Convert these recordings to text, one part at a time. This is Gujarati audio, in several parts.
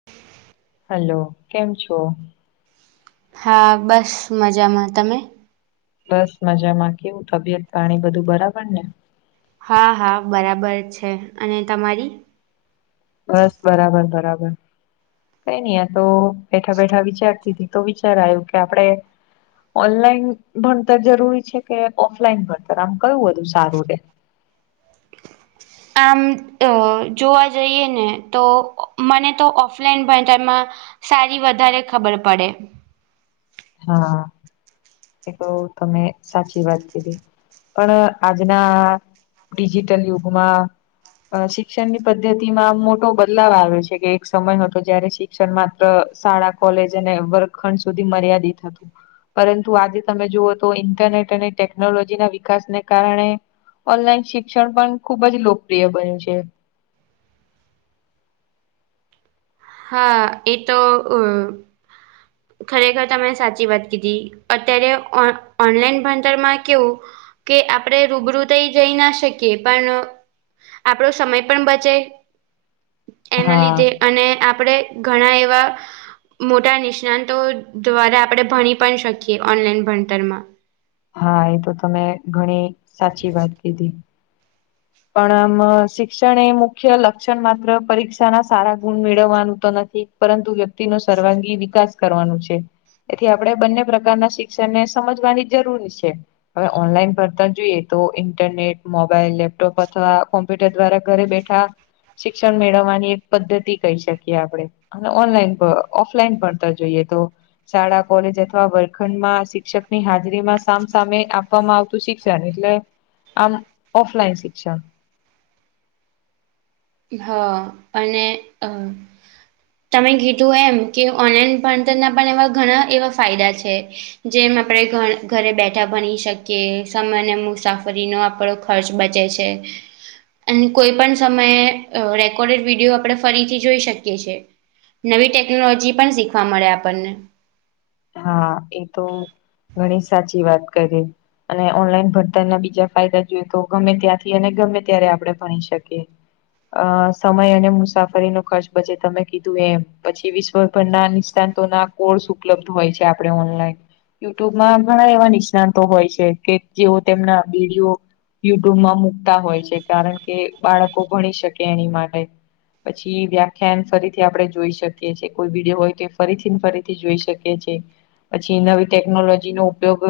[inaudible] હેલો કેમ છો? હા બસ મજામાં. તમે? બસ મજામાં. કેવું તબિયત પાણી બધું બરાબર ને? હા હા બરાબર છે. અને તમારી? બસ બરાબર બરાબર. કઈ નઈ આતો બેઠા બેઠા વિચારતી હતી તો વિચાર આવ્યું કે આપડે. ઓનલાઈન ભણતર જરૂરી છે કે ઓફલાઈન ભણતર આમ કયું વધું સારું રે? [inaudible] આમ જોવા જઈએ ને તો મને તો ઓફલાઈન ભણતરમા સારી વધારે ખબર પડે. હા એ તો તમે સાચી વાત કીધી. પણ આજના ડિજિટલ યુગમાં. અ શિક્ષણની પદ્ધતિ માં આમ મોટો બદલાવ આવ્યો છે કે એક સમય હતો જયારે શિ શિકણ માત્ર શાળા, કોલેજ અને વર્ગખંડ સુધી મર્યાદિત હતું. પરંતુ આજે તમે જુઓ તો ઇન્ટરનેટ અને ટેકનોલોજીના વિકાસને કારણે ઓનલાઈન શિક્ષણ પણ ખુબ જ લોકપ્રિય બન્યું છે. હા એ તો અ ખરેખર તમે સાચી વાત કીધી. અત્યારે ઓન ઓનલાઈન ભણતરમાં કેવું. કે આપણે રૂબરૂ થઈ જઈ ના શકીએ પણ આપડો સમય પણ બચે એના હા લીધે અને આપ આપડે ઘણા એવા મોટા નિષ્ણાતો દ્વારા આપણે ભણી પણ શકીએ ઓનલાઈન ભણતરમાં. હા એ તો તમે ઘણી સાચી વાત કીધી. પણ આમ શિક્ષણ એ મુખ્ય લક્ષણ માત્ર પરીક્ષા ના સારા ગુણ મેળવવાનું તો નથી. પરંતુ વ્યક્તિનો સર્વાંગી વિકાસ કરવાનું છે. એથી આપણે બંને પ્રકારના શિક્ષણને સમજવાની જરૂરી છે. હવે ઓનલાઈન ભણતર જોઈએ તો ઇન્ટરનેટ, મોબાઈલ, લેપ લેપટોપ અથવા કોમ્પ્યુટર દ્વારા ઘરે બેઠા શિક્ષણ મેળવવાની એક પદ્ધતિ કહી શકીએ આપડે. અને ઓનલાઈન ભ ઓફલાઈન ભતા જોઈએ તો શાળા, કોલેજ અથવા વર્ખંડ માં શિક્ષકની હાજરીમાં સામસામે આપવામાં આવતુ તું શિક્ષણ એટલે આમ ઓફલાઈન શિક્ષણ. હ અને અ તમે કીધું એમ કે ઓનલાઈન ભણતરના પણ એવા ઘણા એવા ફાયદા છે. જેમ આપણે ઘરે બેઠા ભણી શકીએ સમય અને મુસાફરીનો આપડો ખર્ચ બચે છે અને કોઈ પણ સમયે અ રેકોર્ડેડ વિડીયો આપડણે ફરીથી જોઈ શકીએ છીએ. નવી ટેકનોલોજી પણ શીખવા મળે આપડને. હા એ તો ઘણી સાચી વાત કરી. અને ઓનલાઈન ભણતરના બીજા ફાયદા જોઈએ તો ગમે ત્યાંથી અને ગમે ત્યારે આપણે ભણી શકીએ. અ સમય અને મુસાફરીનો ખર્ચ બે તમે કીધું એમ પછી વિશ્વ ના નિષ્તાંતતો ના કોર્સ ઉપલબ્ધ હોય છે આપડે ઓનલાઈન. યુટ્યુબમાં ઘણા એવા નિષ્ણાતો હોય છે કે જેઓ તેમના વિડીયો યુટ્યુબમાં મુકતા હોય છે કારણ કે બાળકો ભણી શકે એની માટે. પછી વ્યાખ્યાન ફરીથી આપણે જોઈ શકીએ છીએ કોઈ વિડીયો હોય તો એ ફરીથી ને ફરીથી જોઈ શકીએ. છે. પછી નવી ટેકનોલોજી નો ઉપયોગ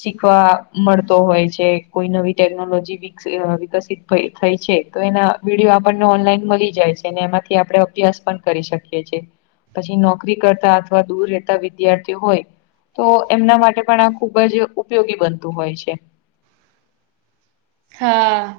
શીખવા મળતો હોય છે કોઈ નવી ટેકનોલોજી બી વિક્સી વિકસિત થઇ છે તો એના વિડીયો આપણને ઓનલાઈન મળી જાય છે અને એમાંથી આપે અભ્યાસ પણ કરી શકીએ છે પછી નોકરી કરતા અથવા દૂર રેહતા વિદ્યાર્થી હોય તો એમના માટે પણ આ ખુબ જ ઉપયોગી બનતું હોય છે. હા.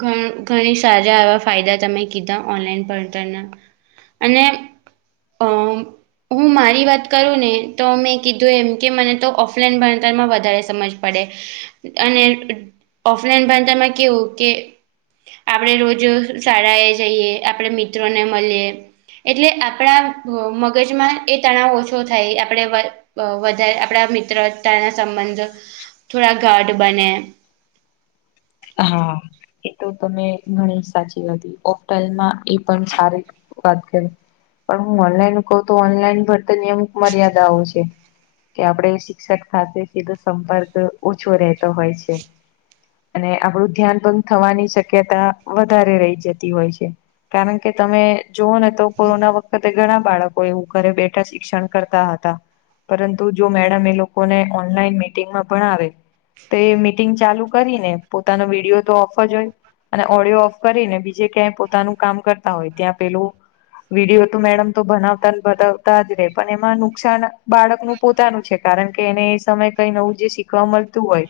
ઘ ઘણી સારા આવા ફાયદા તમે કીધા ઓનલાન ભણતરના અને અ હું મારી વાત કરું ને તો મેં કીધું એમ કે મને તો ઓફલાઈન ભણતરમાં વધારે સમજ પડે અને ઓફલાઈન ભણતામાં કેવું કે આપડે રોજ શાળાએ જઈએ આપણે મિત્રોને મલીએ એટલે આપણા મગજમાં એ તણાવ ઓછો થાય આપડે વધારે આપણા મિત્રતાના સંબંધ થોડા ગાઢ બને. હા એ તો તમે ઘણી સાચી હતી ઓફઇલમાં એ પણ સારી વાત કરી. પણ હું ઓનલાઈન કહું તો ઓનલાઈન ભર્તનની અમુક મર્યાદાઓ છે. કે આપડે શિક્ષક સાથે સીધો સંપર્ક ઓછો રહેતો હોય છે. અને આપડું ધ્યાન ભણક થવાની શક્યતા વધારે રહી જતી હોય છે. કારણ કે તમે જુઓ ને તો કોરોના વખતે ઘણા બાળકો કો એવું ઘરે બેઠા શિક્ષણ કરતા હતા. પરંતુ જો મેડમ એ લોકોને ઓનલાઈન મીટિંગમાં ભણાવે તે મીટિંગ ચાલુ કરીને પોતાનો વિડિઓ તો ઓફ જ હોય. અને ઓડિયો ઓફ કરીને બીજે ક્યાંય પોતાનું કામ કરતા હોય ત્યાં પેલું વિડીયો તો મેડમ તો બનાવતા બતાવતા જ રે પણ એમાં નુકસાન બાળકનું પોતાનું છે કારણ કે એને એ સમયે કઈ નવું જે શીખવા મળતું હોય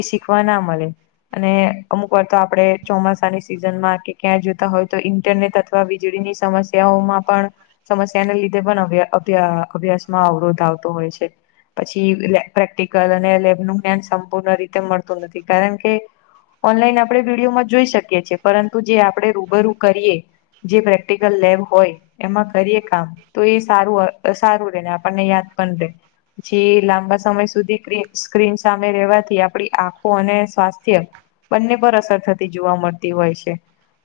એ શીખવા ના મળે અને. અમુક વાર્ તો આપણે ચોમાસાની સિઝન માં કે ક્યાં જોતા હોય તો ઇન્ટરનેટ અથવા વીજળીની સમસ્યા જગ્યાઓમાં પણ સમસ્યાને લીધે પણ અભ્ય અભ્યા અભ્યાસમાં અવરોધ આવતો હોય છે. પછી પ્રેક્ટિકલ અને લેબ નું જ્ઞાન સંપૂર્ણ રીતે મળતું નથી કારણ કે ઓનલાઈન આપણે વિડીયોમાં જોઈ શકીએ છીએ પરંતુ જે આપણે રૂબરૂ કરીએ જે પ્રેક્ટિકલ લેબ હોય એમાં કરીએ કામ તો એ સારું સારું રે ને આપણને યાદ પણ રહેે. પછી લાંબા સમય સુધી ક્રીન સ્ક્રીન સામે રેવાથી આપડી આંખો અને સ્થ [unintelligible] બંને પર અસર થતી જોવા મળતી હોય છે.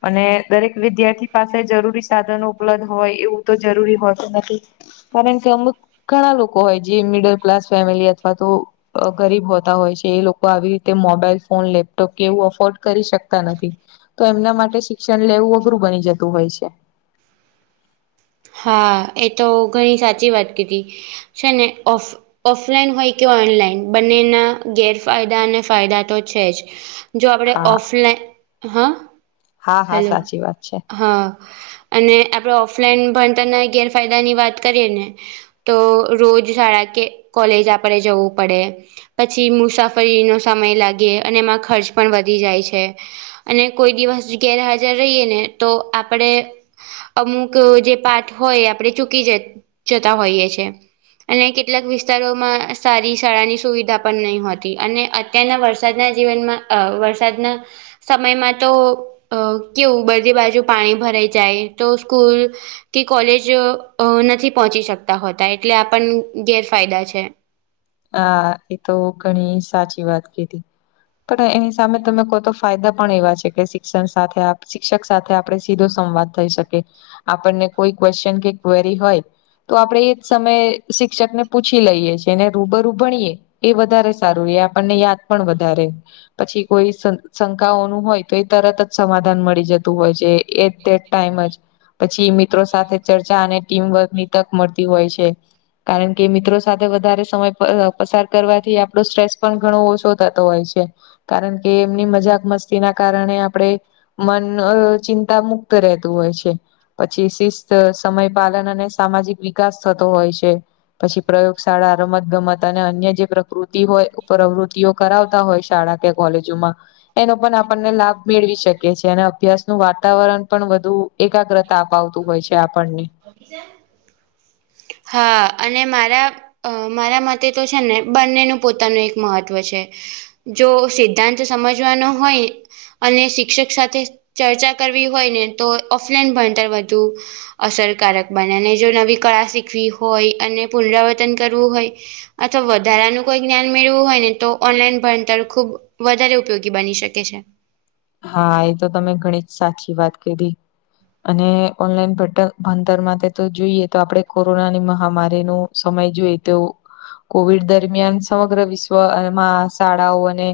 અને દરેક વિદ્યાર્થી પાસે જરૂરી સાધનો ઉપલબ્ધ હોય એવું તો જરૂરી હોતું નથી. કારણ કે અમુક ઘણા લોકો હોય જે મિડલ ક્લાસ ફેમિલી અથવા તો ગરીબ હોતા હોય છે એ લોકો આવી રીતે મોબાઈલ ફોન લેપટોપ કે એવું અફોર્ડ કરી શકતા નથી. તો એમના માટે શિક્ષણ લેવું અઘરું બની જતું હોય છે. હા એ તો ઘણી સાચી વાત કીધી છે ને ઓફ ઓફલાઈન હોય કે ઓનલાઈન બંનેના ગેરફાયદા અને ફાયદા તો છે જ. જો આપણે હા ઓફલાઈન હા હા હા હેલો સાચી વાત છે. હા અને આપડે ઓફલાઈન ભણતરના ગેરફાયદાની વાત કરીએ ને તો રોજ શાળા કે કોલેજ આપળે જવું પડે. પછી મુસાફરીનો સમય લાગે અને એમાં ખર્ચ પણ વધી જાય છે. અને કોઈ દિવસ ગેરહાજર રહીએ ને તો, આપળે અમુક જે પાઠ હોય આપણે ચૂકી જ જતા હોઈએ છે. અને કેટલાક વિસ્તારોમાં સારી શાળાની સુવિધા પણ નહીં હોતી અને અત્યારના વરસાદના જીવનમાં અ વરસાદના સમયમાં તો અ કેવું બધી બાજુ પાણી ભરાઈ જાય તો સ્કૂલ કોલેજ અ નથી પહોંચી શકતા હોતા એટલે આ પણ ગેરફાયદા છે. હા એ તો ઘણી સાચી વાત કીધી. પણ એની સામે તમે કહો તો ફાયદા પણ એવા છે કે શિક્ષણ સાથે આપ શિક્ષક સાથે આપળે સીધો સંવાદ- થઇ શકે આપણને કોઈ ક્યુએશન કે કવેરી હોય તો આપડણે એ જ સમયે શિક્ષકને પૂછી લઈએ છીએ ને રૂબરૂ ભણીએ એ વધારે સારું રે એ આપણને યાદ પણ વધારે પછી કોઈ શં શંકાઓનું હોય તો એ તરત જ સમાધાન મળી જતું હોય છે એ તે ટાઈમે જ પછી મિત્રો સાથે ચર્ચા અને ટીમવર્ક ની તક મળતી હોય છે. કારણ કે મિત્રો સાથે વધારે સમય પસાર કરવાથી આપણો સ્ટ્રેસ પણ ઘણો ઓછો થતો હોય છે. કારણ કે એમની મજાક મસ્તી ના કારણે આપડે મન અ ચિંતા મુક્ત રહેતું હોય છે. પછી શિસ્ત સમય પાલન અને સામાજિક વિકાસ થતો હોય છે. પછી પ્રયોગશાળા- રમત ગમત અને અન્ય જે પ્રકૃતિ હોય પ્રવૃતિઓ કરાવતા હોય શાળા કે કોલેજોમાં- એનો પણ આપણને લાભ મેળવી શકી છે અને અભ્યાસ નું વાતાવરણ પણ વધુ- એકાગ્રતા અપાવતું હોય છે આપણને - હા અને મારા અ મારા મતે તો છે ને બંનેનું પોતાનું એક મહત્વ છે જો સિદ્ધાંત સમજવાનો હોય અને શિક્ષક સાથે ચર્ચા કરવી હોય ને તો ઓફલાઈન ભણતર વધુ અસરકારક બને અને જો નવી કળા શીખવી હોય અને પુનરાવર્તન કરવું હોય અથવા વધારાનું કોઈ જ્ઞાન મેળવું હોય ને તો ઓનલાઈન ભણતર ખુબ વધારે ઉપયોગી બની શકે છે હા એ તો તમે ઘણી જ સાચી વાત કરીધી અને ઓનલાઈન પોટલ ભણતર માટે તો જોઈએ તો આપણે કોરોનાની મહામારીનું સમય જોઈ તો કોવિડ દરમિયાન સમગ્ર વિશ્વમાં શાળાઓ અને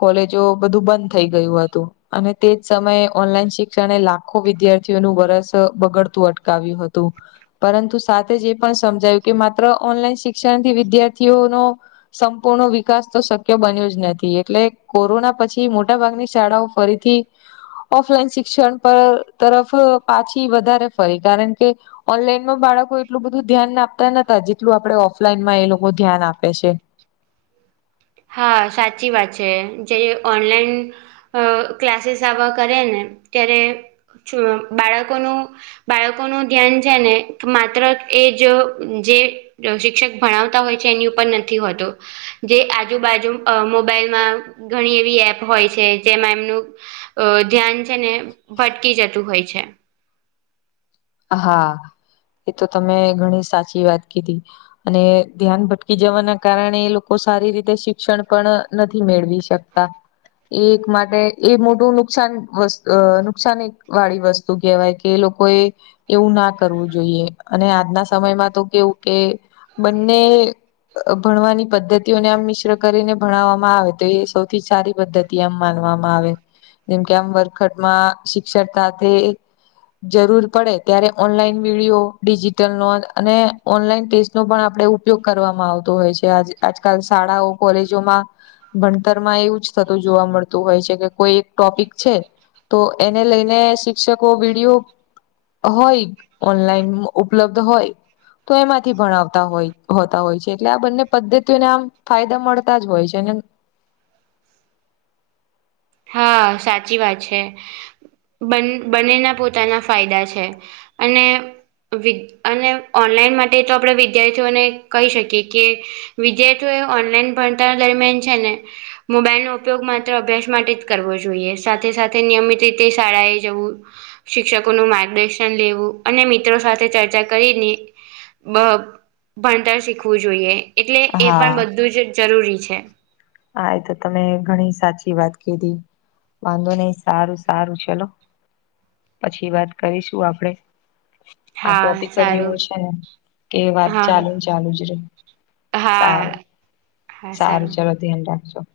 કોલેજો બધું બંધ થઈ ગયું હતું અને તેજ સમયે ઓનલાઈન શિક્ષણ લાખો વિદ્યાર્થીઓનું વરસ બગડતું અટું આવ્યું હતું પરંતુ સાથે જ એ પણ સમજાયું કે માત્ર ઓનલાઈન શિક્ષણથી વિદ્યાર્થીઓનો સંપૂર્ણ વિકાસ તો શક્ય બન્યો જ નથી એટલે કોરોના પછી મોટાભાગની શાળાઓ ફરીથી ઓફલાઈન શિક્ષણ પર તરફ પાછી વધારે ફરી કારણ કે ઓનલાઈનમાં બાળકો એટલું બધું ધ્યાન આપતા નતા જેટલું આપણે ઓફલાઈનમાં એ લોકો ધ્યાન આપે છે હા સાચી વાત છે જે ઓનલાઈન અ ક્લાસીસ આવવા કરે ને ત્યારે બાળકોનું બાળકોનુંું ધ્યાન છે ને માત્ર એ જો જે શિક્ષક ભણાવતા હોય છે એની ઉપર નથી હોતો જે આજુબાજુ મોબાઈલમાં ઘણી એવી એપ હોય છે જેમાં એમનું અ ધ્યાન છે ને ભટકી જતું હોય છે હા એ તો તમે ઘણી સાચી વાત કીધી અને ધ્યાન ભટકી જવાના કારણે એ લોકો સારી રીતે શિક્ષણ પણ નથી મેળવી શકતા એ એક માટે એ મોટું નુકસાનસ્ નુકસાન વાળી વસ્તુ શું કહેવાય કે એ લોકો એ એવું ના કરવું જોઈએ અને આજના સમયમાં તો કેવું કે બંને ભણવાની પદ્ધતિઓને આમ મિશ્ર કરીને ભણાવવામાં આવે તો એ સૌથી સારી પદ્ધતિ માનવામાં આવે જેમકે આમ વર્ખટમાં શિક્ષણ સાથે જરૂર પડે ત્યારે ઓનલાઈન વિડીયો ડિજીિટલ નો અને ઓનલાઈન ટેસ્ટ નો પણ આપ ઉપયોગ કરવામાં આવતો હોય છે આજકાલ શાળાઓ કોલેજોમાં ભણતર માં એવું જ થતું જોવા મળતું હોય છે કે કોઈ એક ટોપિક છે તો એને લઈને શિક્ષકો વિડીયો હોય ઓનલાઈન ઉપલબ્ધ હોય તો એમાંથી ભણાવતા હોય હોતા હોય છે એટલે આ બંને પદ્ધતિઓને આમ ફાયદા મળતા જ હોય છે અને હા સાચી વાત છે બ બનેના પોતાના ફાયદા છે અને વિ અને ઓનલાઈન માટે તો આપણે વિદ્યાર્થીઓને કહી શકીએ કે વિદ્યાર્થીઓ એ ઓનલાઈન ભણતાર દરમિયાન છે ને મોબાઈલનોો ઉપયોગ માત્ર અભ્યાસ માટે કરવો જોઈએ સાથે સાથે નિયમિત રીતે શાળાએ જવું શિક્ષકોનું માર્ગદર્શન લેવું અને મિત્રો સાથે ચર્ચા કરીને બ ભણતર શીખવું જોઈએ એટલે એ હા પણ બધું જ જરૂરી છે. હા એ તો તમે ઘણી સાચી વાત કીધી. વાંધો નહી સારું સારું ચલો. પછી વાત કરીશું આપડે. આ હા ટોપિક જ જેવું સારું છે કે વાત ચાલુ ને ચાલુ જ રે. સારું હા‌. સારું ચાલો ધ્યાન રાખજો.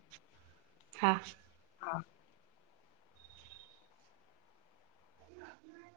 હા. હા.